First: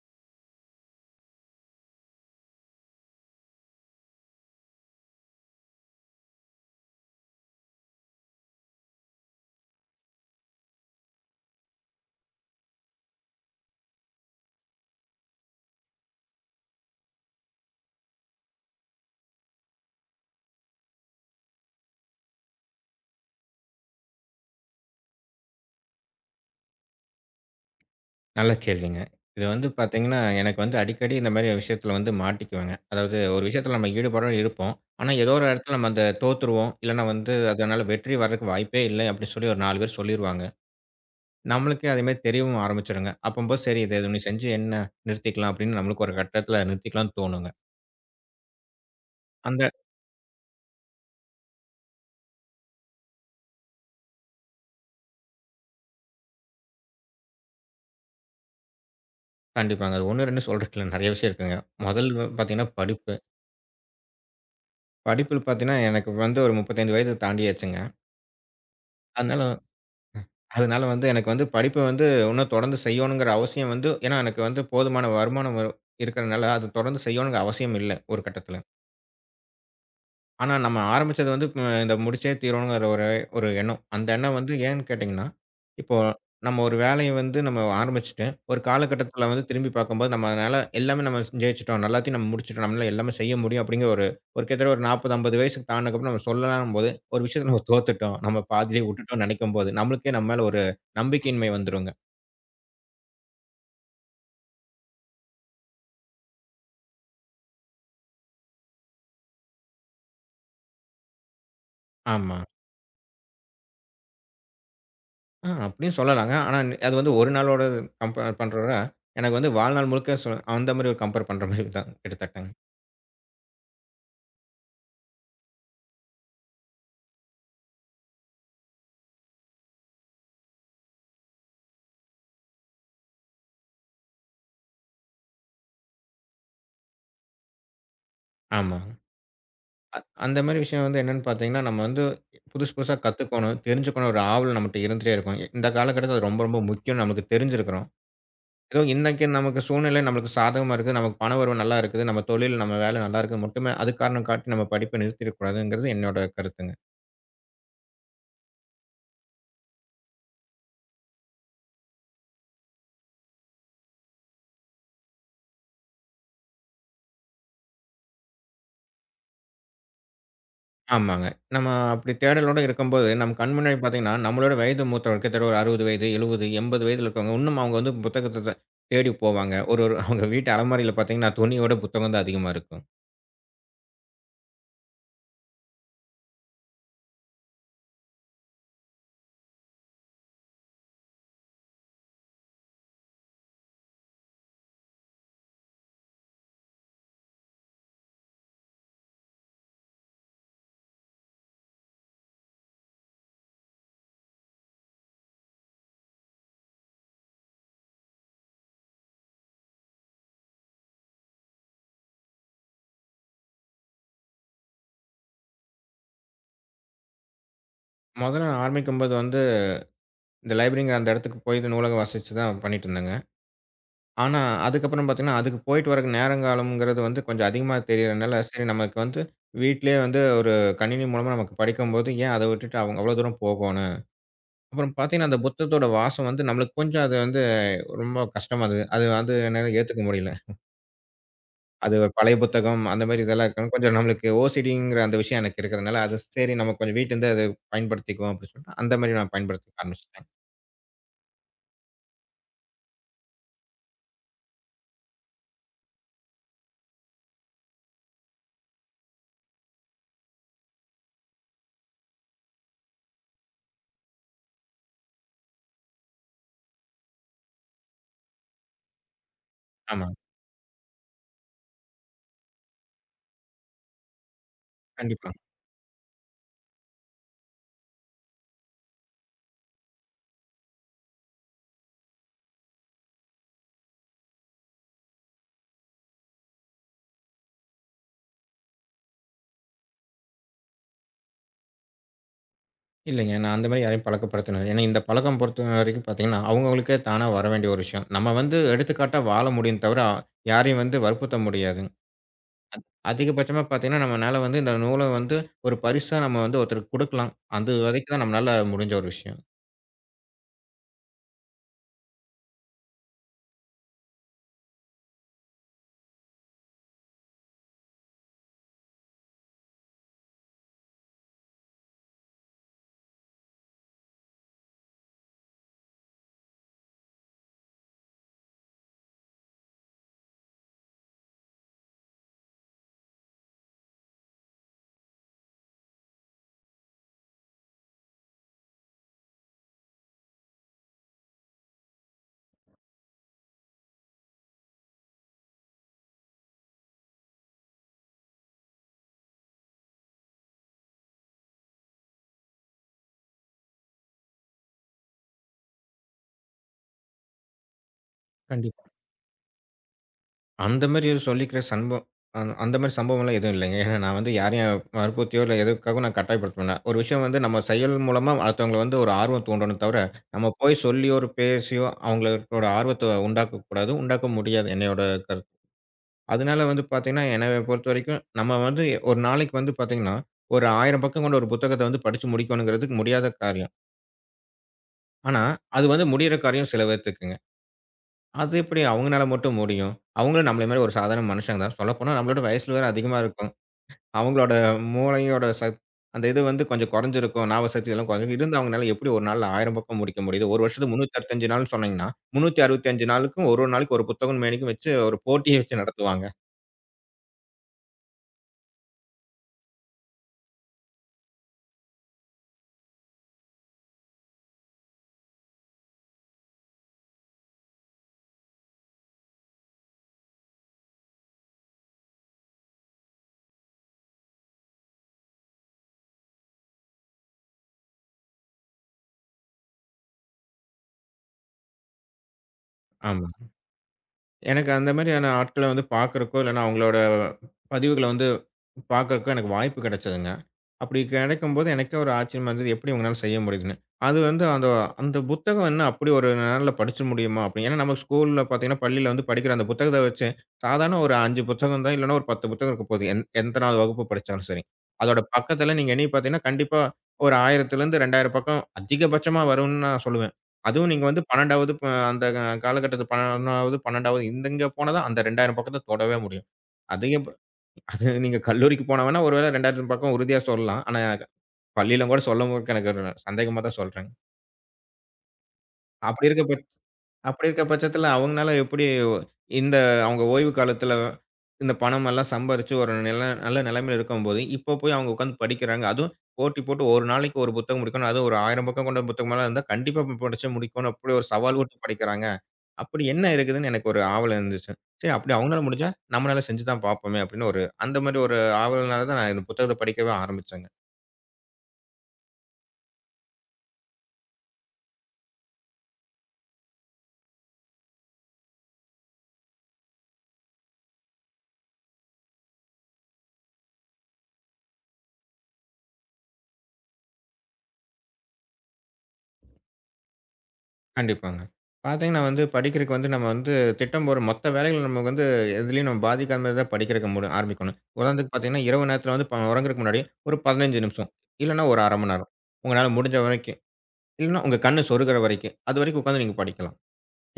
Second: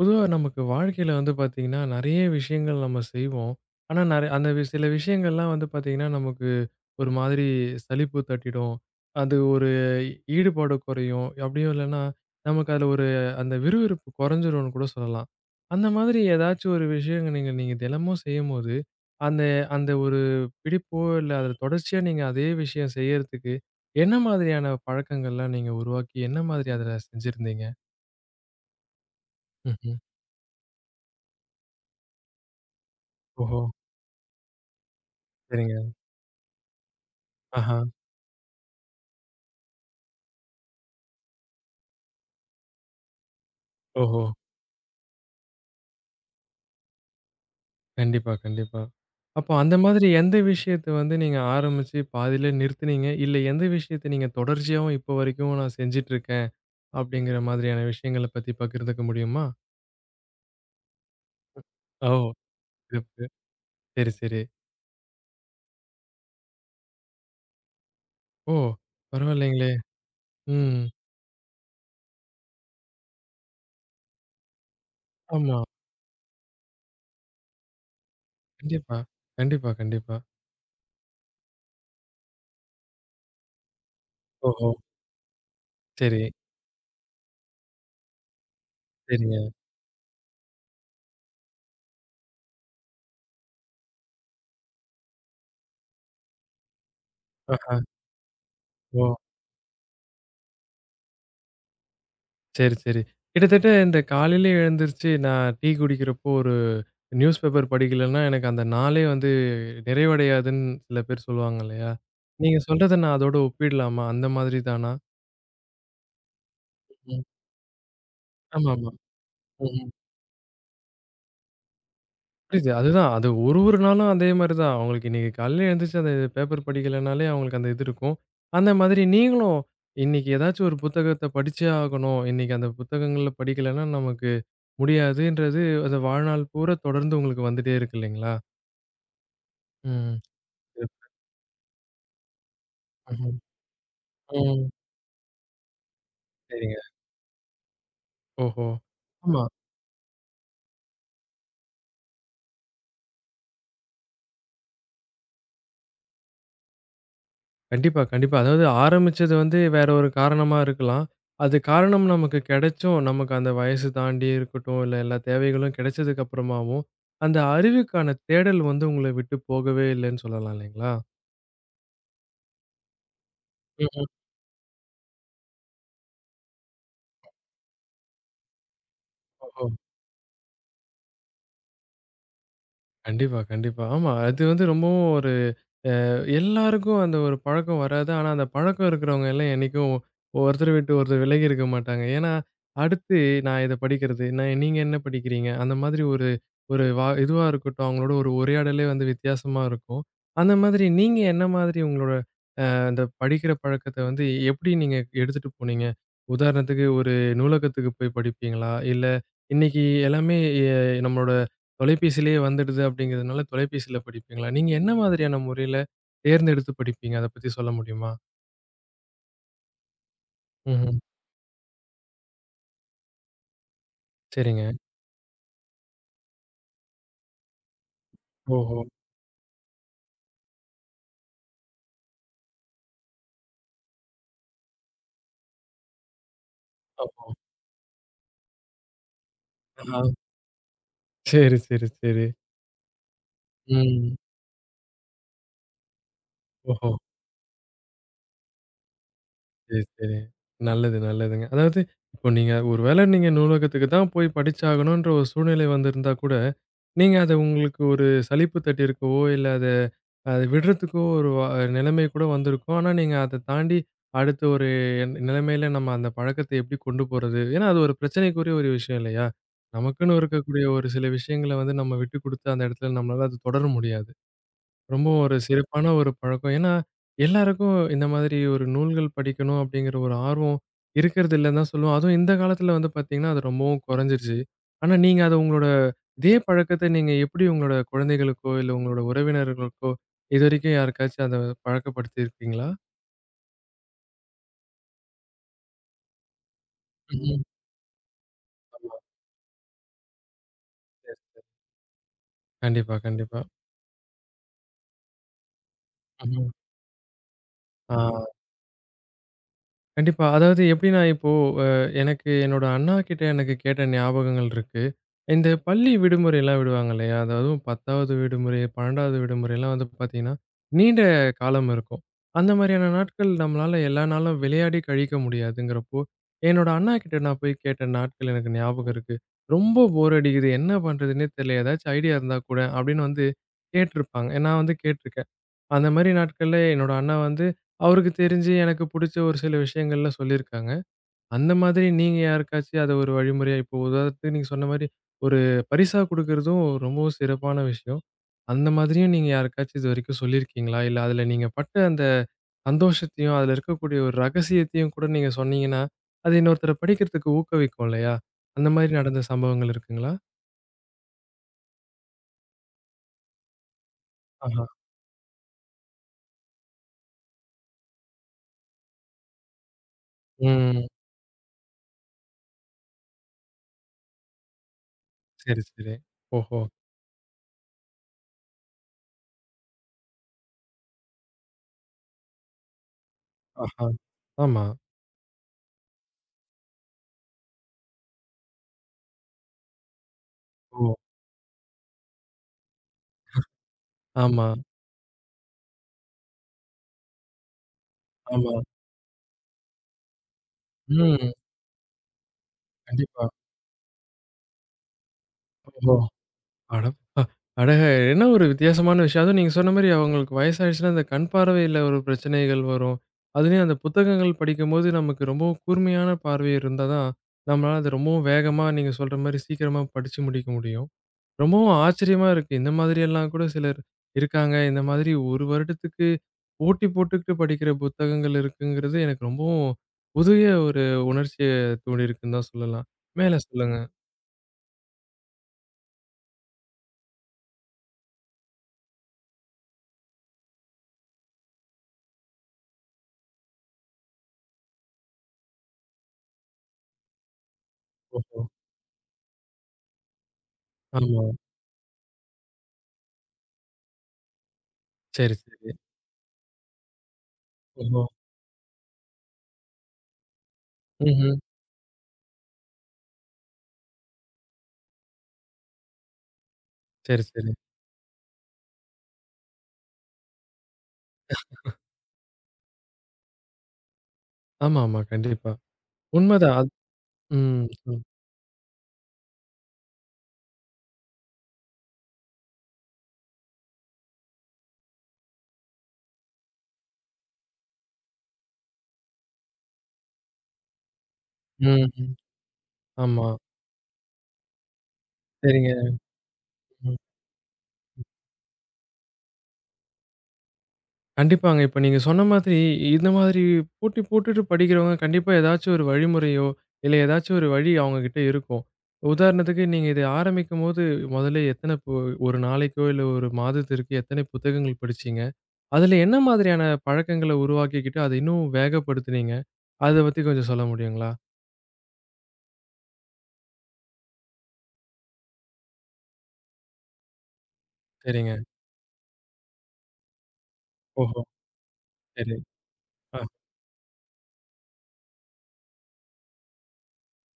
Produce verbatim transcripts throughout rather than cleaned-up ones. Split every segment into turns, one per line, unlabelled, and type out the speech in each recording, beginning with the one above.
பொதுவா நமக்கு வாழ்க்கையில வந்து பார்த்தீங்கன்னா, நெறைய விஷயங்கள் நம்ம செய்வோம். ஆனா நெறை அந்த வி- சில விஷயங்கள்லாம் வந்து பார்த்தீங்கன்னா, நமக்கு ஒரு மாதிரி சலிப்பு தட்டிடும். அது ஒரு ஈடுபாடு குறையும். அப்படியும் இல்லைன்னா, நமக்கு அதுல ஒரு அந்த விறுவிறுப்பு குறைஞ்சிரும்னு கூட சொல்லலாம். அந்த மாதிரி ஏதாச்சும் ஒரு விஷயம் நீங்க நீங்க தினமும் செய்யும்போது, அந்த அந்த ஒரு பிடிப்போ, இல்ல அதுல தொடர்ச்சியா நீங்க அதே விஷயம் செய்யறதுக்கு, என்ன மாதிரியான பழக்கங்கள்லாம் நீங்க உருவாக்கி, என்ன மாதிரி அதுல செஞ்சிருந்தீங்க?
நல்ல கேள்விங்க. இது வந்து
ம்ஹ்ம்.
பார்த்தீங்கன்னா, எனக்கு வந்து அடிக்கடி இந்த மாரி விஷயத்தில வந்து மாட்டிக்குவேங்க. அதாவது ஒரு
ஓஹோ!
விஷயத்தில நம்ம ஈடுபாடோட இருப்போம். ஆனா, ஏதோ ஒரு
சரிங்க.
இடத்துல நம்ம அந்த தோத்துருவோம். இல்லன்னா வந்து
ஆஹா!
அதனால வெற்றி வர்றதுக்கு வாய்ப்பே இல்ல அப்படின்னு சொல்லி ஒரு நாலு பேர் சொல்லிருவாங்க. நம்மளுக்கே அதே மாரி தெரியவும் ஆரம்பிச்சுருங்க. அப்பம்போது சரி இத ஒண்ணு
ஓஹோ!
செஞ்சு என்ன நிறுத்திக்கலாம் அப்படின்னு நம்மளுக்கு ஒரு கட்டத்தில நிறுத்திக்கலாம்ன்னு தோணுங்க.
கண்டிப்பா, கண்டிப்பா. அப்போ
அந்த
அந்த மாதிரி எந்த விஷயத்த வந்து நீங்க ஆரம்பிச்சு பாதியிலே நிறுத்துனீங்க? இல்ல எந்த விஷயத்த நீங்க தொடர்ச்சியாவும் இப்போ வரைக்கும் நான் செஞ்சுட்டுருக்கேன், அப்படிங்கிற மாதிரியான விஷயங்கள பத்தி பகிர்ந்துக்க முடியுமா?
கண்டிப்பாங்க. அது ஒன்று, ரெண்டு சொல்றதுக்கு இல்ல நெறைய விஷயம் இருக்குங்க.
ஓ!
முதல் பார்த்தீங்கன்னா படிப்பு.
சிறப்பு. சரி, சரி.
படிப்புல பார்த்தீங்கன்னா, எனக்கு வந்து ஒரு முப்பத்தி ஐந்து வயது தாண்டியாச்சுங்க.
ஓ!
அதனால
பரவாயில்லைங்களே! ம்.
அதனால வந்து எனக்கு வந்து படிப்பு வந்து இன்னும் தொடர்ந்து செய்யணுங்கிற அவசியம் வந்து ஏன்னா எனக்கு வந்து போதுமான
ஆமா.
வருமானம் வரு இருக்கிறனால அது தொடர்ந்து செய்யணுங்கிற அவசியம் இல்லை ஒரு கட்டத்துல.
கண்டிப்பா. கண்டிப்பா, கண்டிப்பா.
ஆனா நம்ம ஆரம்பிச்சது வந்து ம், இந்த முடிச்சே தீரணுங்கிற ஒரு ஒரு எண்ணம். அந்த எண்ணம் வந்து
ஓஹோ!
ஏன்னு கேட்டீங்கன்னா, இப்போ
சரி.
நம்ம ஒரு வேலைய வந்து நம்ம ஆரம்பிச்சுட்டு, ஒரு காலகட்டத்துல
சரிங்க.
வந்து திரும்பி பார்க்கும்போது நம்ம அதனால எல்லாமே நம்ம ஜெயிச்சுட்டோம். எல்லாத்தையும் நம்ம முடிச்சுட்டோம். நம்மளால எல்லாமே செய்ய முடியும் அப்படிங்கிற ஒரு ஒரு கிட்டத்தட்ட ஒரு நாற்பது, ஐம்பது வயசுக்கு தாண்டுனதுக்கப்புறம் நம்ம சொல்லலாம்போது, ஒரு விஷயத்துல நம்ம
ஆஹா.
தோத்துட்டோம். நம்ம பாதியிலேயே
ஓ!
விட்டுட்டோம்னு நினைக்கும்போது, நம்மளுக்கே நம்ம மேல ஒரு நம்பிக்கையின்மை வந்துருங்க.
சரி, சரி. கிட்டத்தட்ட இந்த காலையில எழுந்திருச்சு நான் டீ குடிக்கிறப்போ ஒரு நியூஸ் பேப்பர் படிக்கலன்னா, எனக்கு அந்த நாளே வந்து நிறைவடையாதுன்னு சில பேர் சொல்லுவாங்க இல்லையா?
ஆமா.
நீங்க சொல்றத நான் அதோட ஒப்பிடலாமா? அந்த மாதிரி தானா?
ஆ அப்டியும் சொல்லலாங்க. ஆனா அது வந்து
ம்.
ஒரு நாளோட கம்பேர் பண்றத,
ஆமாமா.
எனக்கு வந்து வாழ்நாள்
ம்ஹ்ம்.
முழுக்க சொ அந்த மாரி ஒரு கம்பேர் பண்ற மாரி தான் கிட்டத்தட்டங்க.
புரியுது. அதுதான். அது ஒரு ஒரு நாளும் அதே மாரி தான். அவங்களுக்கு இன்னைக்கு காலையில எழுந்திருச்சு அந்த பேப்பர் படிக்கலனாலே அவங்களுக்கு அந்த இது இருக்கும். அந்த மாதிரி நீங்களும் இன்னைக்கு ஏதாச்சும் ஒரு புத்தகத்த படிச்சே ஆகணும். இன்னைக்கு அந்த புத்தகங்கள்ல படிக்கலன்னா நமக்கு முடியாதுன்றது அது வாழ்நாள் பூரா தொடர்ந்து உங்களுக்கு வந்துட்டே இருக்கு இல்லைங்களா?
ஆமா.
ம்.
அந்த மாரி விஷயம் வந்து என்னன்னு பார்த்தீங்கன்னா, நம்ம வந்து புதுசு புதுசா
ம்ஹ்ம்.
கத்துக்கணும், தெரிஞ்சுக்கணும் ஒரு ஆவல்
ம்.
நம்மட்ட இருந்துட்டே இருக்கும். இந்த காலகட்டத்தில அது ரொம்ப ரொம்ப
சரிங்க.
முக்கியம்னு நமக்கு தெரிஞ்சிருக்கிறோம்.
ஓஹோ!
ஏதோ இன்னைக்கு
ஆமா.
நமக்கு சூழ்நிலை நமக்கு சாதகமா இருக்குது, நமக்கு பண வரவு நல்லா இருக்குது, நம்ம தொழில், நம்ம வேலை நல்லா இருக்குது மட்டுமே அது காரணம் காட்டி நம்ம படிப்ப நிறுத்திடக்கூடாதுங்கிறது என்னோட கருத்துங்க.
கண்டிப்பா, கண்டிப்பா. அதாவது ஆரம்பிச்சது வந்து வேற ஒரு காரணமா இருக்கலாம். அது காரணம் நமக்கு கிடைச்சும், நமக்கு அந்த வயசு தாண்டி இருக்கட்டும், இல்ல எல்லா தேவைகளும் கிடைச்சதுக்கு அப்புறமாவும், அந்த அறிவுக்கான தேடல் வந்து உங்கள விட்டு போகவே இல்லன்னு சொல்லலாம் இல்லைங்களா?
ஆமாங்க. நம்ம அப்படி தேடலோட இருக்கும்போது, நம்ம கண் முன்னாடி
ம்ஹ்ம்.
பார்த்தீங்கன்னா, நம்மளோட வயது மூத்தவங்க கிட்டத்தட்ட ஒரு அறுபது வயது, எழுபது, எண்பது வயதில இருக்கவங்க, இன்னும் அவங்க வந்து புத்தகத்த த தேடி போவாங்க.
ஓஹோ!
ஒரு ஒரு அவங்க வீட்டு அலமாரியில பார்த்தீங்கன்னா, துணியோட புத்தகம் தான் அதிகமா இருக்கும்.
கண்டிப்பா, கண்டிப்பா. ஆமா. அது வந்து ரொம்பவும் ஒரு எல்லாருக்கும் அந்த ஒரு பழக்கம் வராது. ஆனா, அந்த பழக்கம் இருக்கிறவங்க எல்லாம் என்னைக்கும் ஒருத்தர விட்டு ஒருத்தர் விலகி இருக்க மாட்டாங்க. ஏன்னா, அடுத்து நான் இத படிக்கிறது, நான் நீங்க என்ன படிக்கிறீங்க? அந்த மாதிரி ஒரு ஒரு வா இதுவா இருக்கட்டும், அவங்களோட ஒரு உரையாடலே வந்து வித்தியாசமா இருக்கும். அந்த மாதிரி நீங்க என்ன மாதிரி உங்களோட அந்த படிக்கிற பழக்கத்த வந்து எப்படி நீங்க எடுத்துட்டு போனீங்க? உதாரணத்துக்கு ஒரு நூலகத்துக்கு போய் படிப்பீங்களா? இல்ல இன்னைக்கு எல்லாமே எ நம்மளோட தொலைபேசியிலேயே வந்துடுது அப்படிங்கிறதுனால தொலைபேசியில படிப்பீங்களா? நீங்க என்ன மாதிரியான முறையில தேர்ந்தெடுத்து படிப்பீங்க? அத பத்தி சொல்ல முடியுமா?
மொதல்ல நான் ஆரம்பிக்கும்போது வந்து, இந்த லைப்ரரிங்கிற
ம்ஹ்ம்.
அந்த இடத்துக்கு போயிட்டு நூலகம் வாசிச்சு தான் பண்ணிட்டுருந்தேங்க. ஆனா,
சரிங்க.
அதுக்கப்புறம் பார்த்தீங்கன்னா, அதுக்கு போயிட்டு வரக்கு நேரங்காலம்ங்கிறது வந்து கொஞ்சம் அதிகமா தெரியறனால, சரி
ஓஹோ!
நமக்கு வந்து வீட்லயே வந்து ஒரு கணினி மூலமா நமக்கு படிக்கும்போது, ஏன் அத விட்டுட்டு அவங்க அவ்வளோ தூரம் போகணும்? அப்புறம் பார்த்தீங்கன்னா, அந்த புத்தத்தோட வாசம் வந்து நம்மளுக்கு கொஞ்சம் அது
ஓஹோ!
வந்து ரொம்ப கஷ்டம் அது. அது வந்து என்னால
ஆஹா.
ஏத்துக்க முடியல.
சரி, சரி,
அது ஒரு
சரி.
பழைய புத்தகம் அந்த மாரி இதெல்லாம் இருக்கவும் கொஞ்சம்
ம்.
நம்மளுக்கு ஓசிடிங்கிற அந்த விஷயம் எனக்கு இருக்கிறதுனால, அது சரி நம்ம
ஓஹோ!
கொஞ்சம் வீட்டிலேருந்து அத பயன்படுத்திக்குவோம் அப்படின்னு சொல்லிட்டு, அந்த மாரி நான் பயன்படுத்த
சரி, சரி.
ஆரம்பிச்சுட்டேன்.
நல்லது, நல்லதுங்க. அதாவது இப்போ நீங்க ஒரு வேள நீங்க நூலகத்துக்கு தான் போய் படிச்சாகணுன்ற ஒரு சூழ்நிலை வந்திருந்தா கூட நீங்க அத உங்களுக்கு ஒரு சலிப்பு தட்டியிருக்கவோ, இல்ல அத அத விடுறதுக்கோ ஒரு வ நிலைமை கூட வந்திருக்கும். ஆனா, நீங்க அத தாண்டி அடுத்த ஒரு எண்- நிலைமையில நம்ம அந்த பழக்கத்த எப்படி கொண்டு போறது? ஏன்னா, அது ஒரு பிரச்சனைக்குரிய ஒரு விஷயம் இல்லையா? நமக்குன்னு
ஆமாங்க.
இருக்கக்கூடிய ஒரு சில விஷயங்கள வந்து நம்ம விட்டு குடுத்து அந்த இடத்துல நம்மளால அது தொடர முடியாது. ரொம்ப
கண்டிப்பா.
ஒரு சிறப்பான ஒரு பழக்கம். ஏன்னா, எல்லாருக்கும் இந்த மாதிரி ஒரு நூல்கள் படிக்கணும் அப்படிங்கிற ஒரு ஆர்வம் இருக்கிறது இல்லன்னு தான் சொல்லுவோம். அதுவும் இந்த காலத்துல வந்து பார்த்தீங்கன்னா, அது ரொம்பவும் குறைஞ்சிருச்சு. ஆனா, நீங்க அத உங்களோட இதே பழக்கத்த நீங்க எப்படி உங்களோட குழந்தைகளுக்கோ, இல்ல உங்களோட உறவினர்களுக்கோ, இதுவரைக்கும் யாருக்காச்சும் அத பழக்கப்படுத்தி இருக்கீங்களா?
இல்லைங்க. நான் அந்த மாரி யாரையும் பழக்கப்படுத்தினது இல்ல. ஏன்னா இந்த பழக்கம் பொறுத்தவரைக்கும் பார்த்தீங்கன்னா, அவங்கவங்களுக்கே தானா
ம்.
வர வேண்டிய ஒரு விஷயம். நம்ம வந்து
ஆமா. ஆமா.
எடுத்துக்காட்டா வாழ முடியும் தவிர, யாரையும் வந்து
சரி,
வற்புறுத்த
சரி.
முடியாது.
கண்டிப்பா, கண்டிப்பா.
அதிகபட்சமா பார்த்தீங்கன்னா, நம்மனால வந்து இந்த நூல வந்து ஒரு பரிசா நம்ம
ம்.
வந்து ஒருத்தருக்கு குடுக்கலாம். அது
ஆ
வரைக்கும் தான் நம்மனால முடிஞ்ச ஒரு விஷயம்.
கண்டிப்பா. அதாவது எப்படின்னா, இப்போ எனக்கு என்னோட அண்ணா கிட்ட எனக்கு கேட்ட ஞாபகங்கள் இருக்கு. இந்த பள்ளி விடுமுறைலாம் விடுவாங்க இல்லையா? அதாவது பத்தாவது விடுமுறை, பன்னிரெண்டாவது விடுமுறைலாம் வந்து பார்த்தீங்கன்னா, நீண்ட காலம் இருக்கும். அந்த மாதிரியான நாட்கள் நம்மளால எல்லா நாளும் விளையாடி கழிக்க முடியாதுங்கிறப்போ, என்னோட அண்ணா கிட்ட நான் போய் கேட்ட நாட்கள் எனக்கு ஞாபகம் இருக்கு. "ரொம்ப போர் அடிக்குது. என்ன பண்றதுன்னே தெரியல. ஏதாச்சும் ஐடியா இருந்தா கூடேன்" அப்படின்னு வந்து கேட்டிருப்பாங்க. நான் வந்து கேட்டிருக்கேன். அந்த மாதிரி நாட்கள்ல என்னோட அண்ணா வந்து அவருக்கு தெரிஞ்சு எனக்கு புடிச்ச ஒரு சில விஷயங்கள்ல சொல்லியிருக்காங்க. அந்த மாதிரி நீங்க யாருக்காச்சும் அத ஒரு வழிமுறையா இப்போ உதாரணத்துக்கு நீங்க சொன்ன மாரி, ஒரு பரிசா குடுக்குறதும் ரொம்பவும் சிறப்பான விஷயம். அந்த மாதிரியும் நீங்க யாருக்காச்சும் இதுவரைக்கும் சொல்லியிருக்கீங்களா? இல்ல அதுல நீங்க பட்ட அந்த சந்தோஷத்தையும், அதுல இருக்கக்கூடிய ஒரு ரகசியத்தையும் கூட நீங்க சொன்னீங்கன்னா, அது இன்னொருத்தர படிக்கிறதுக்கு ஊக்குவிக்கும் இல்லையா? அந்த
கண்டிப்பா.
மாரி நடந்த சம்பவங்கள் இருக்குங்களா?
அந்த மாரி சொல்லிக்கிற சம்பவம் அ அந்த மாரி சம்பவம்லாம் எதுவும் இல்லைங்க. ஏன்னா நான் வந்து
ஆஹா.
யாரையும் வற்புறுத்தியோ இல்ல எதுக்காகவும் நான் கட்டாயப்படுத்த மாட்டேன். ஒரு விஷயம் வந்து நம்ம செயல் மூலமா அடுத்தவங்கள வந்து ஒரு ஆர்வம் தூண்டணும் தவிர, நம்ம போய்
ம்.
சொல்லியோ, ஒரு பேசியோ அவங்களோட ஆர்வத்த உண்டாக்கக்கூடாது. உண்டாக்க முடியாது என்னையோட கருத்து.
சரி, சரி. ஓஹோ!
அதனால வந்து பார்த்தீங்கன்னா, என்னைய பொறுத்தவரைக்கும் நம்ம வந்து ஒரு நாளைக்கு வந்து பார்த்தீங்கன்னா, ஒரு ஆயிரம் பக்கம் கொண்ட ஒரு புத்தகத்த வந்து படிச்சு முடிக்கணுங்கிறதுக்கு முடியாத காரியம்.
ஆஹா. ஆமா.
ஆனா, அது வந்து முடியிற காரியம் சில பேத்துக்குங்க. அது எப்படி அவங்கனால மட்டும் முடியும்? அவங்களும் நம்மள மாரி ஒரு
ஓ!
சாதாரண மனுஷங்க தான். சொல்லப்போனா நம்மளோட வயசுல வேற அதிகமா இருக்கும்.
ஆமா,
அவங்களோட மூளையோட சத் அந்த இது வந்து கொஞ்சம் குறைஞ்சிருக்கும். ஞாபகசக்தி எல்லாம் குறைஞ்சிருக்கும்.
ஆமா.
இருந்து அவங்கனால எப்படி ஒரு நாள்ல ஆயிரம் பக்கம் முடிக்க முடியுது? ஒரு வருஷத்துக்கு
ம்.
முன்னூற்று அறுபத்தி ஐந்து நாள்னு சொன்னீங்கன்னா, முன்னூற்று அறுபத்தி ஐந்து
கண்டிப்பா.
நாளுக்கும் ஒரு ஒரு நாளைக்கு ஒரு புத்தகம்னு மேனிக்கும் வச்சு ஒரு போட்டியே வச்சு
ஓஹோ!
நடத்துவாங்க.
அட! அ அடக என்ன ஒரு வித்தியாசமான விஷயம். அதுவும் நீங்க சொன்ன மாரி அவங்களுக்கு வயசாயிடுச்சுன்னா, அந்த கண் பார்வையில ஒரு பிரச்சனைகள் வரும். அதுலயும் அந்த புத்தகங்கள் படிக்கும்போது நமக்கு ரொம்பவும் கூர்மையான பார்வை இருந்தா தான், நம்மளால அது ரொம்பவும் வேகமா நீங்க சொல்ற மாரி சீக்கிரமா படிச்சு முடிக்க முடியும். ரொம்பவும் ஆச்சரியமா இருக்கு. இந்த மாதிரியெல்லாம் கூட சிலர் இருக்காங்க. இந்த மாதிரி ஒரு வருடத்துக்கு போட்டி போட்டுக்கிட்டு படிக்கிற புத்தகங்கள் இருக்குங்கிறது எனக்கு ரொம்பவும் புதிய ஒரு உணர்ச்சிய தூண்டியிருக்குன்னு தான் சொல்லலாம்.
ஆமா.
மேல சொல்லுங்க.
எனக்கு அந்த மாரியான ஆட்கள வந்து பார்க்கறக்கோ, இல்லன்னா அவங்களோட பதிவுகள வந்து பார்க்கறக்கோ எனக்கு வாய்ப்பு கிடைச்சதுங்க. அப்படி கிடைக்கும்போது எனக்கே ஒரு ஆச்சரியமா இருந்தது. எப்படி இவங்கனால செய்ய முடியுதுன்னு. அது வந்து அந்த அந்த புத்தகம் என்ன அப்படி ஒரு நாள்ல படிச்சு முடியுமா? அப்படி. ஏன்னா நம்ம
ஓஹோ!
ஸ்கூல்ல பார்த்தீங்கன்னா, பள்ளியில வந்து படிக்கிற அந்த புத்தகத்த வச்சு சாதாரண ஒரு
ஆமா.
அஞ்சு புத்தகம் தான், இல்லன்னா ஒரு பத்து புத்தகம் இருக்க போகுது. எந் எத்தனாவது வகுப்பு படிச்சாலும் சரி. அதோட
சரி, சரி.
பக்கத்துல நீங்க எண்ணி பார்த்தீங்கன்னா, கண்டிப்பா ஒரு 1000லேருந்து
ஓஹோ!
இரண்டாயிரம் பக்கம் அதிகபட்சமா வரும்ன்னு நான் சொல்லுவேன். அதுவும் நீங்க வந்து
ம்ஹ்ம்.
12வது ப அந்த காலகட்டத்துல 11வது, 12வது இந்தங்க போனா தான் அந்த இரண்டாயிரம் பக்கத்த தொடவே முடியும்.
சரி,
அதிகம்
சரி.
அது நீங்க கல்லூரிக்கு போனா வேணா ஒரு வேள இரண்டாயிரம் பக்கம் உறுதியா சொல்லலாம். ஆனா பள்ளியிலும் கூட சொல்லும்போது எனக்கு ஒரு சந்தேகமா தான் சொல்றேன்.
ஆமா, ஆமா. கண்டிப்பா.
அப்படி இருக்க
உண்மதான்.
பட்ச
அது
அப்படி இருக்க
ம், ம்.
பட்சத்தில, அவங்கனால எப்படி இந்த அவங்க ஓய்வு காலத்தில இந்த பணமெல்லாம் சம்பாரிச்சு ஒரு நில நல்ல நிலைமையில இருக்கும்போது, இப்போ போய் அவங்க உட்கார்ந்து படிக்கிறாங்க. அதுவும் போட்டி போட்டு ஒரு நாளைக்கு ஒரு புத்தகம் முடிக்கணும். அதுவும் ஒரு ஆயிரம் பக்கம் கொண்ட புத்தகமெல்லாம் இருந்தா, கண்டிப்பா ப படிச்சு முடிக்கணும். அப்படி ஒரு சவால் விட்டு
ம், ம்.
படிக்கிறாங்க. அப்படி என்ன
ஆமா.
இருக்குதுன்னு எனக்கு ஒரு ஆவல் இருந்துச்சு. சரி அப்படி அவங்களால
சரிங்க.
முடிஞ்சா, நம்மளால செஞ்சு தான்
ம்.
பார்ப்போமே அப்படின்னு ஒரு அந்த மாரி ஒரு ஆவல்னால தான் நான் இந்த புத்தகத்த படிக்கவே ஆரம்பிச்சேங்க.
கண்டிப்பாங்க. இப்ப நீங்க சொன்ன மாதிரி, இந்த மாதிரி போட்டி போட்டுட்டு படிக்கிறவங்க கண்டிப்பா ஏதாச்சும் ஒரு வழிமுறையோ, இல்ல ஏதாச்சும் ஒரு வழி அவங்க கிட்ட இருக்கும். உதாரணத்துக்கு நீங்க இத ஆரம்பிக்கும்போது, முதல்ல எத்தன பு ஒரு நாளைக்கோ, இல்ல ஒரு மாதத்திற்கு எத்தனை புத்தகங்கள் படிச்சீங்க? அதுல என்ன மாதிரியான பழக்கங்கள உருவாக்கிக்கிட்டு, அத இன்னும் வேகப்படுத்துனீங்க? அத பத்தி கொஞ்சம் சொல்ல முடியுங்களா?
கண்டிப்பாங்க. பார்த்தீங்கன்னா வந்து படிக்கிறக்கு வந்து நம்ம வந்து திட்டம் போடுற மொத்த வேலைகளும் நமக்கு வந்து எதுலயும் நம்ம பாதிக்காத மாரி தான் படிக்கிறக்கு முடி ஆரம்பிக்கணும். உதாரணத்துக்கு
சரிங்க.
பார்த்தீங்கன்னா, இரவு நேரத்தில வந்து ப உறங்குறக்கு முன்னாடி ஒரு பதினஞ்சு நிமிஷம்,
ஓஹோ!
இல்லன்னா ஒரு அரை மணி நேரம்,
சரி.
உங்களால முடிஞ்ச
ஆ.
வரைக்கும், இல்லன்னா உங்க கண்ணு சொருகுற வரைக்கும், அதுவரைக்கும் உட்காந்து நீங்க படிக்கலாம்.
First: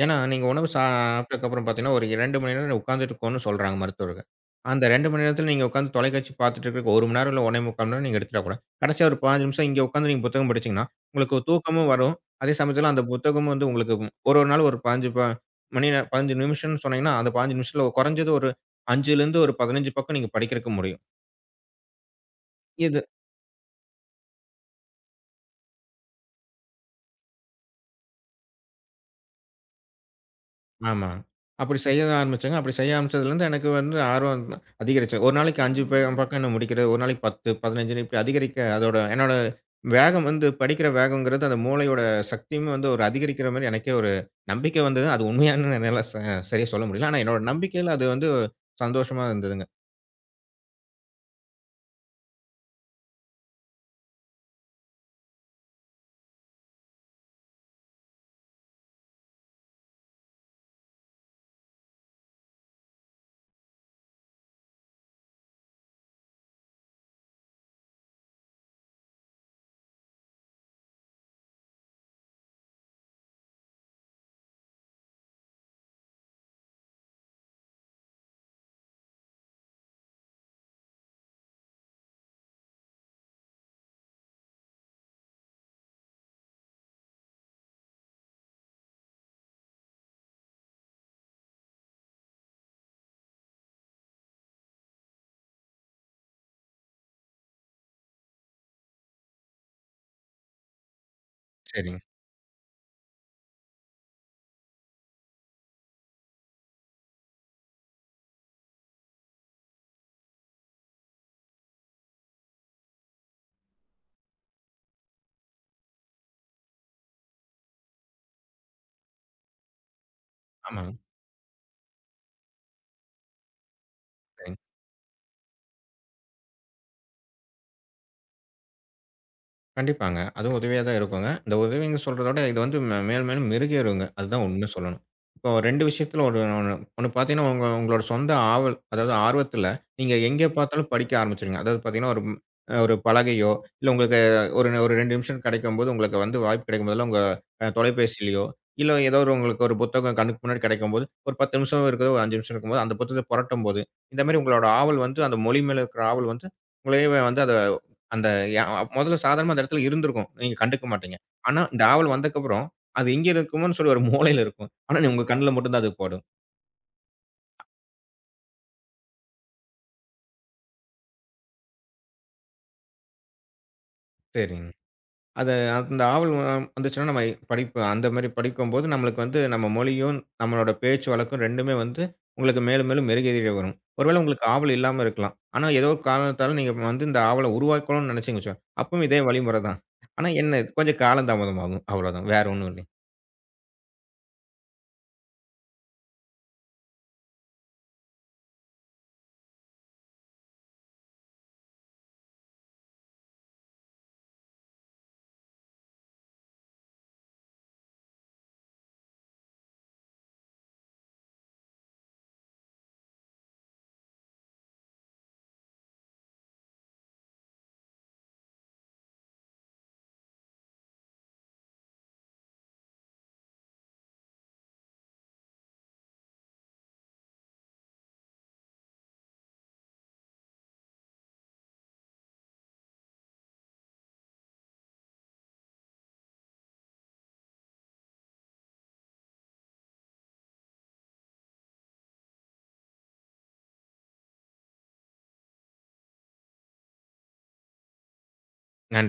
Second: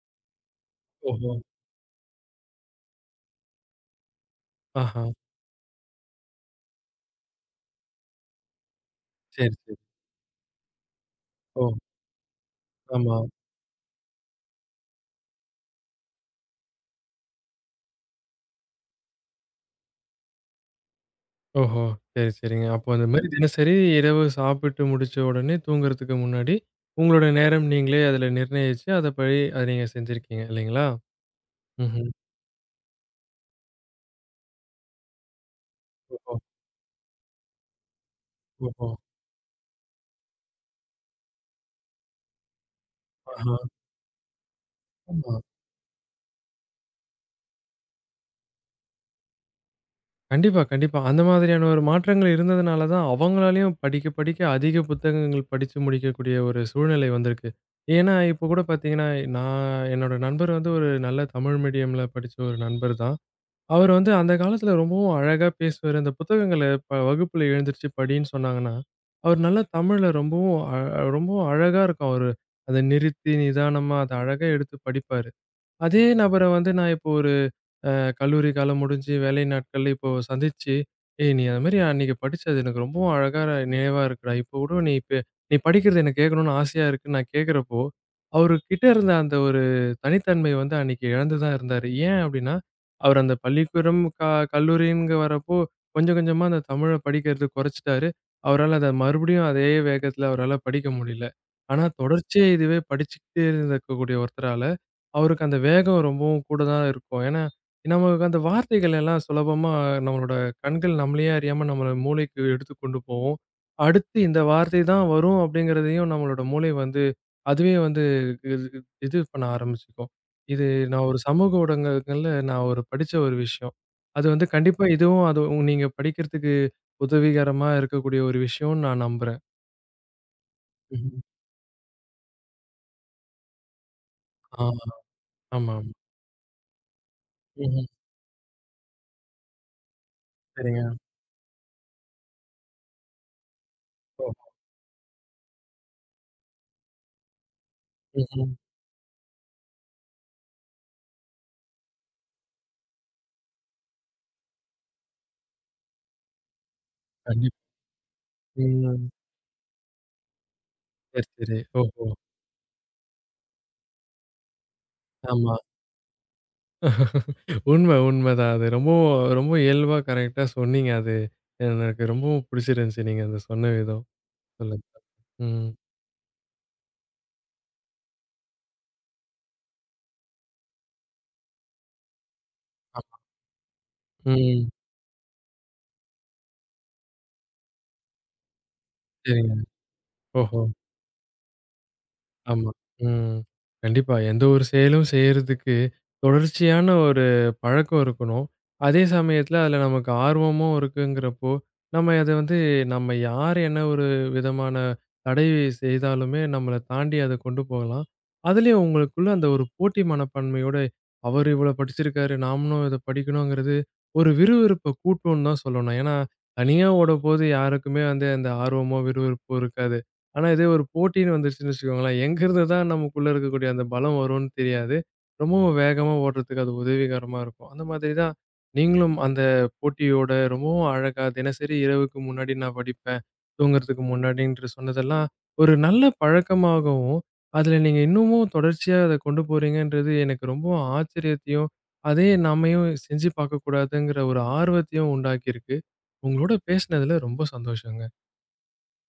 ஏன்னா, நீங்க உணவு
ஓஹோ!
சாப்பிட்டதுக்கப்புறம் பார்த்தீங்கன்னா, ஒரு ரெண்டு மணி நேரம் உட்கார்ந்துட்டு இருக்கோம்னு சொல்றாங்க மருத்துவர்கள். அந்த
ஆஹா!
இரண்டு மணி நேரத்தில நீங்க உட்கார்ந்து தொலைக்காட்சி பார்த்துட்டு இருக்கிறதுக்கு ஒரு மணி நேரம் இல்ல ஒன்று கால் மணி நேரம் நீங்க எடுத்துடக்கூடாது. கடைசியா ஒரு பதினஞ்சு
சரி,
நிமிஷம்
சரி.
இங்க உட்கார்ந்து நீங்க புத்தகம் படிச்சீங்கன்னா, உங்களுக்கு
ஓ!
தூக்கமும் வரும். அதே சமயத்தில அந்த
ஆமா.
புத்தகமும் வந்து உங்களுக்கு ஒரு ஒரு நாள் ஒரு பதினைந்து ப மணி நேரம் பதினஞ்சு நிமிஷம்னு சொன்னீங்கன்னா, அந்த பதினஞ்சு நிமிஷத்தில குறைஞ்சது ஒரு 5லேருந்து ஒரு பதினஞ்சு பக்கம் நீங்க படிக்கிறதுக்கு முடியும்.
ஓஹோ! சரி, சரிங்க. அப்போ அந்த மாரி தினசரி இரவு சாப்பிட்டு முடிச்ச உடனே தூங்குறதுக்கு முன்னாடி, உங்களோட நேரம் நீங்களே அதுல நிர்ணயிச்சு, அதபடி அத நீங்க செஞ்சிருக்கீங்க இல்லைங்களா?
ஆமா. அப்படி செய்ய
ம்ஹ்ம்.
ஆரம்பிச்சேங்க. அப்படி செய்ய ஆரம்பிச்சதுலருந்து எனக்கு வந்து ஆர்வம் அதிகரிச்சு. ஒரு நாளைக்கு அஞ்சு பே
ஓஹோ!
பக்கம் நான் முடிக்கிறது. ஒரு நாளைக்கு பத்து, பதினைந்து இப்படி அதிகரிக்க
ஓஹோ!
அதோட என்னோட வேகம் வந்து படிக்கிற வேகம்ங்கிறது அந்த மூளையோட சக்தியும் வந்து ஒரு அதிகரிக்கிற
ஆஹா!
மாரி எனக்கே ஒரு நம்பிக்கை வந்தது. அது
ஆமா.
உண்மையான்னு என்னால ச சரியா சொல்ல முடியல. ஆனா என்னோட நம்பிக்கையில அது வந்து சந்தோஷமா இருந்ததுங்க.
கண்டிப்பா, கண்டிப்பா. அந்த மாதிரியான ஒரு மாற்றங்கள் இருந்ததுனால தான், அவங்களாலயும் படிக்க படிக்க அதிக புத்தகங்கள் படிச்சு முடிக்கக்கூடிய ஒரு சூழ்நிலை வந்திருக்கு. ஏன்னா, இப்போ கூட பாத்தீங்கன்னா, நான் என்னோட நண்பர் வந்து ஒரு நல்ல தமிழ் மீடியம்ல படிச்ச ஒரு நண்பர் தான். அவரு வந்து அந்த காலத்துல ரொம்பவும் அழகா பேசுவாரு. அந்த புத்தகங்கள ப வகுப்புல எழுந்திருச்சு படின்னு சொன்னாங்கன்னா, அவர் நல்லா தமிழ்ல ரொம்பவும் அ அ- ரொம்பவும் அழகா இருக்கும் அவரு. அத நிறுத்தி, நிதானமா அத அழகா எடுத்து படிப்பாரு. அதே நபர வந்து நான் இப்போ ஒரு அ கல்லூரி காலம் முடிஞ்சு வேலை நாட்கள்ல இப்போ சந்திச்சு, "ஏய்! நீ அது மாரி அன்னைக்கு படிச்சது எனக்கு ரொம்பவும் அழகா நினைவா இருக்குடா. இப்போ கூட நீ இப்ப நீ படிக்கிறது எனக்கு கேட்கணும்னு ஆசையா இருக்குன்னு" நான் கேட்கிறப்போ, அவரு கிட்ட இருந்த அந்த ஒரு தனித்தன்மை வந்து அன்னைக்கு இழந்து தான் இருந்தாரு. ஏன் அப்படின்னா, அவர் அந்த பள்ளிக்கூடம், க கல்லூரின்னு வரப்போ கொஞ்சம் கொஞ்சமா அந்த தமிழ படிக்கிறது குறைச்சுட்டாரு. அவரால அத மறுபடியும் அதே வேகத்துல அவரால படிக்க முடியல. ஆனா
சரிங்க.
தொடர்ச்சியா இதுவே படிச்சுக்கிட்டே இருந்திருக்கக்கூடிய ஒருத்தரால, அவருக்கு அந்த வேகம் ரொம்பவும் கூட தான் இருக்கும். ஏன்னா நமக்கு அந்த வார்த்தைகள் எல்லாம் சுலபமா நம்மளோட கண்கள் நம்மளையே அறியாம நம்மள மூளைக்கு எடுத்து கொண்டு போகும். அடுத்து இந்த வார்த்தை தான் வரும் அப்படிங்கிறதையும் நம்மளோட மூளை வந்து அதுவே வந்து இது இது பண்ண ஆரம்பிச்சுக்கும். இது
ஆமாங்க.
நான் ஒரு சமூக ஊடகங்கள்ல நான் ஒரு படிச்ச ஒரு விஷயம். அது வந்து
சரிங்க.
கண்டிப்பா இதுவும் அது உங்க- நீங்க படிக்கிறதுக்கு உதவிகரமா இருக்கக்கூடிய ஒரு விஷயம்னு நான் நம்புறேன்.
கண்டிப்பாங்க. அதுவும் உதவியா தான்
ம்ஹ்ம்.
இருக்குங்க. இந்த உதவின்னு சொல்றதோட இது வந்து மே மேலும் மேலும் மெருகேறுங்க. அதுதான்
ஆ
உண்மை சொல்லணும். இப்போ
ஆமாமா.
ரெண்டு விஷயத்துல ஒரு ஒண்ணு ஒண்ணு பார்த்தீங்கன்னா, உங்க
ம்ஹ்ம்.
உங்களோட சொந்த ஆவல், அதாவது ஆர்வத்துல நீங்க எங்கே
சரிங்க.
பார்த்தாலும் படிக்க ஆரம்பிச்சுருவீங்க. அதாவது பார்த்தீங்கன்னா, ஒரு அ ஒரு பலகையோ, இல்ல உங்களுக்கு
ஓஹோ!
ஒரு ஒரு ரெண்டு நிமிஷம் கிடைக்கும்போது, உங்களுக்கு வந்து வாய்ப்பு கிடைக்கும்போதெல்லாம் உங்க அ தொலைபேசியிலயோ,
ம்ஹ்ம்.
இல்ல ஏதோ ஒரு உங்களுக்கு ஒரு புத்தகம் கண்ணுக்கு முன்னாடி கிடைக்கும்போது, ஒரு பத்து நிமிஷம் இருக்குது, ஒரு அஞ்சு நிமிஷம் இருக்கும்போது, அந்த புத்தகத்த புரட்டும்போது, இந்த மாரி உங்களோட ஆவல் வந்து அந்த மொழி மேல இருக்கிற ஆவல் வந்து உங்களையவே வந்து
கண்டிப்
அத அந்த யா
ம்.
மொதல்ல சாதாரணமா அந்த இடத்துல இருந்திருக்கும். நீங்க கண்டுக்க மாட்டீங்க.
சரி, சரி.
ஆனா, இந்த
ஓஹோ!
ஆவல் வந்தக்கப்புறம், அது எங்க இருக்குமோன்னு சொல்லி ஒரு மூலையில இருக்கும். ஆனா, நீ உங்க கண்ல
ஆமா.
மட்டும் தான் அது படும்.
உண்மை, உண்மைதான். அது ரொம்பவும் ரொம்ப இயல்பா கரெக்ட்டா சொன்னீங்க. அது எனக்கு ரொம்பவும் பிடிச்சிருந்துச்சு நீங்க அத சொன்ன விதம்.
சரிங்க.
சொல்லுங்க.
அது
ம்.
அந்த ஆவல் வ வந்துச்சுன்னா நம்ம படிப்பு அந்த மாரி படிக்கும்போது நம்மளுக்கு வந்து நம்ம மொழியும், நம்மளோட பேச்சு வழக்கும் 2மே வந்து உங்களுக்கு மேலும் மேலும்
அப்
மெருகேறியே வரும். ஒருவேளை உங்களுக்கு
ம்.
ஆவல் இல்லாம இருக்கலாம். ஆனா, ஏதோ ஒரு காரணத்தால நீங்க வந்து இந்த ஆவல உருவாக்கணும்னு நினைச்சீங்கன்னு வச்சுக்கோங்க. அப்பவும் இதே
சரிங்க.
வழிமுறை தான். ஆனா என்ன
ஓஹோ!
இது, கொஞ்சம் காலம் தாமதமாகும். அவ்வளோதான். வேற ஒண்ணும்
ஆமா.
இல்லைங்க.
ம். கண்டிப்பா. எந்த ஒரு செயலும் செய்யறதுக்கு தொடர்ச்சியான ஒரு பழக்கம் இருக்கணும். அதே சமயத்துல அதுல நமக்கு ஆர்வமும் இருக்குங்கிறப்போ, நம்ம அத வந்து நம்ம யார் என்ன ஒரு விதமான தடை செய்தாலுமே நம்மள தாண்டி அத கொண்டு போகலாம். அதுலயும் உங்களுக்குள்ள அந்த ஒரு போட்டி மனப்பான்மையோட, அவரு இவ்வளோ படிச்சிருக்காரு, நாமளும் இத படிக்கணுங்கிறது ஒரு விறுவிறுப்ப கூட்டும்னு தான் சொல்லணும். ஏன்னா, தனியா ஓடப்போது யாருக்குமே வந்து அந்த ஆர்வமோ, விறுவிறுப்போ இருக்காது. ஆனா இதே ஒரு போட்டின்னு வந்துருச்சுன்னு வச்சுக்கோங்களேன், எங்கிருந்து தான் நமக்குள்ள இருக்கக்கூடிய அந்த பலம் வரும்னு தெரியாது. ரொம்பவும் வேகமா ஓடுறதுக்கு அது உதவிகரமா இருக்கும். அந்த மாதிரி தான் நீங்களும் அந்த போட்டியோட ரொம்பவும் அழகா தினசரி இரவுக்கு முன்னாடி நான் படிப்பேன், தூங்குறதுக்கு முன்னாடின்ற சொன்னதெல்லாம் ஒரு நல்ல பழக்கமாகவும், அதுல நீங்க இன்னமும் தொடர்ச்சியா அத கொண்டு போறீங்கன்றது எனக்கு ரொம்பவும் ஆச்சரியத்தையும், அதே நம்மயும் செஞ்சு பார்க்கக்கூடாதுங்கிற ஒரு ஆர்வத்தையும் உண்டாக்கியிருக்கு. உங்களோட பேசினதுல ரொம்ப சந்தோஷங்க.
நன்றி.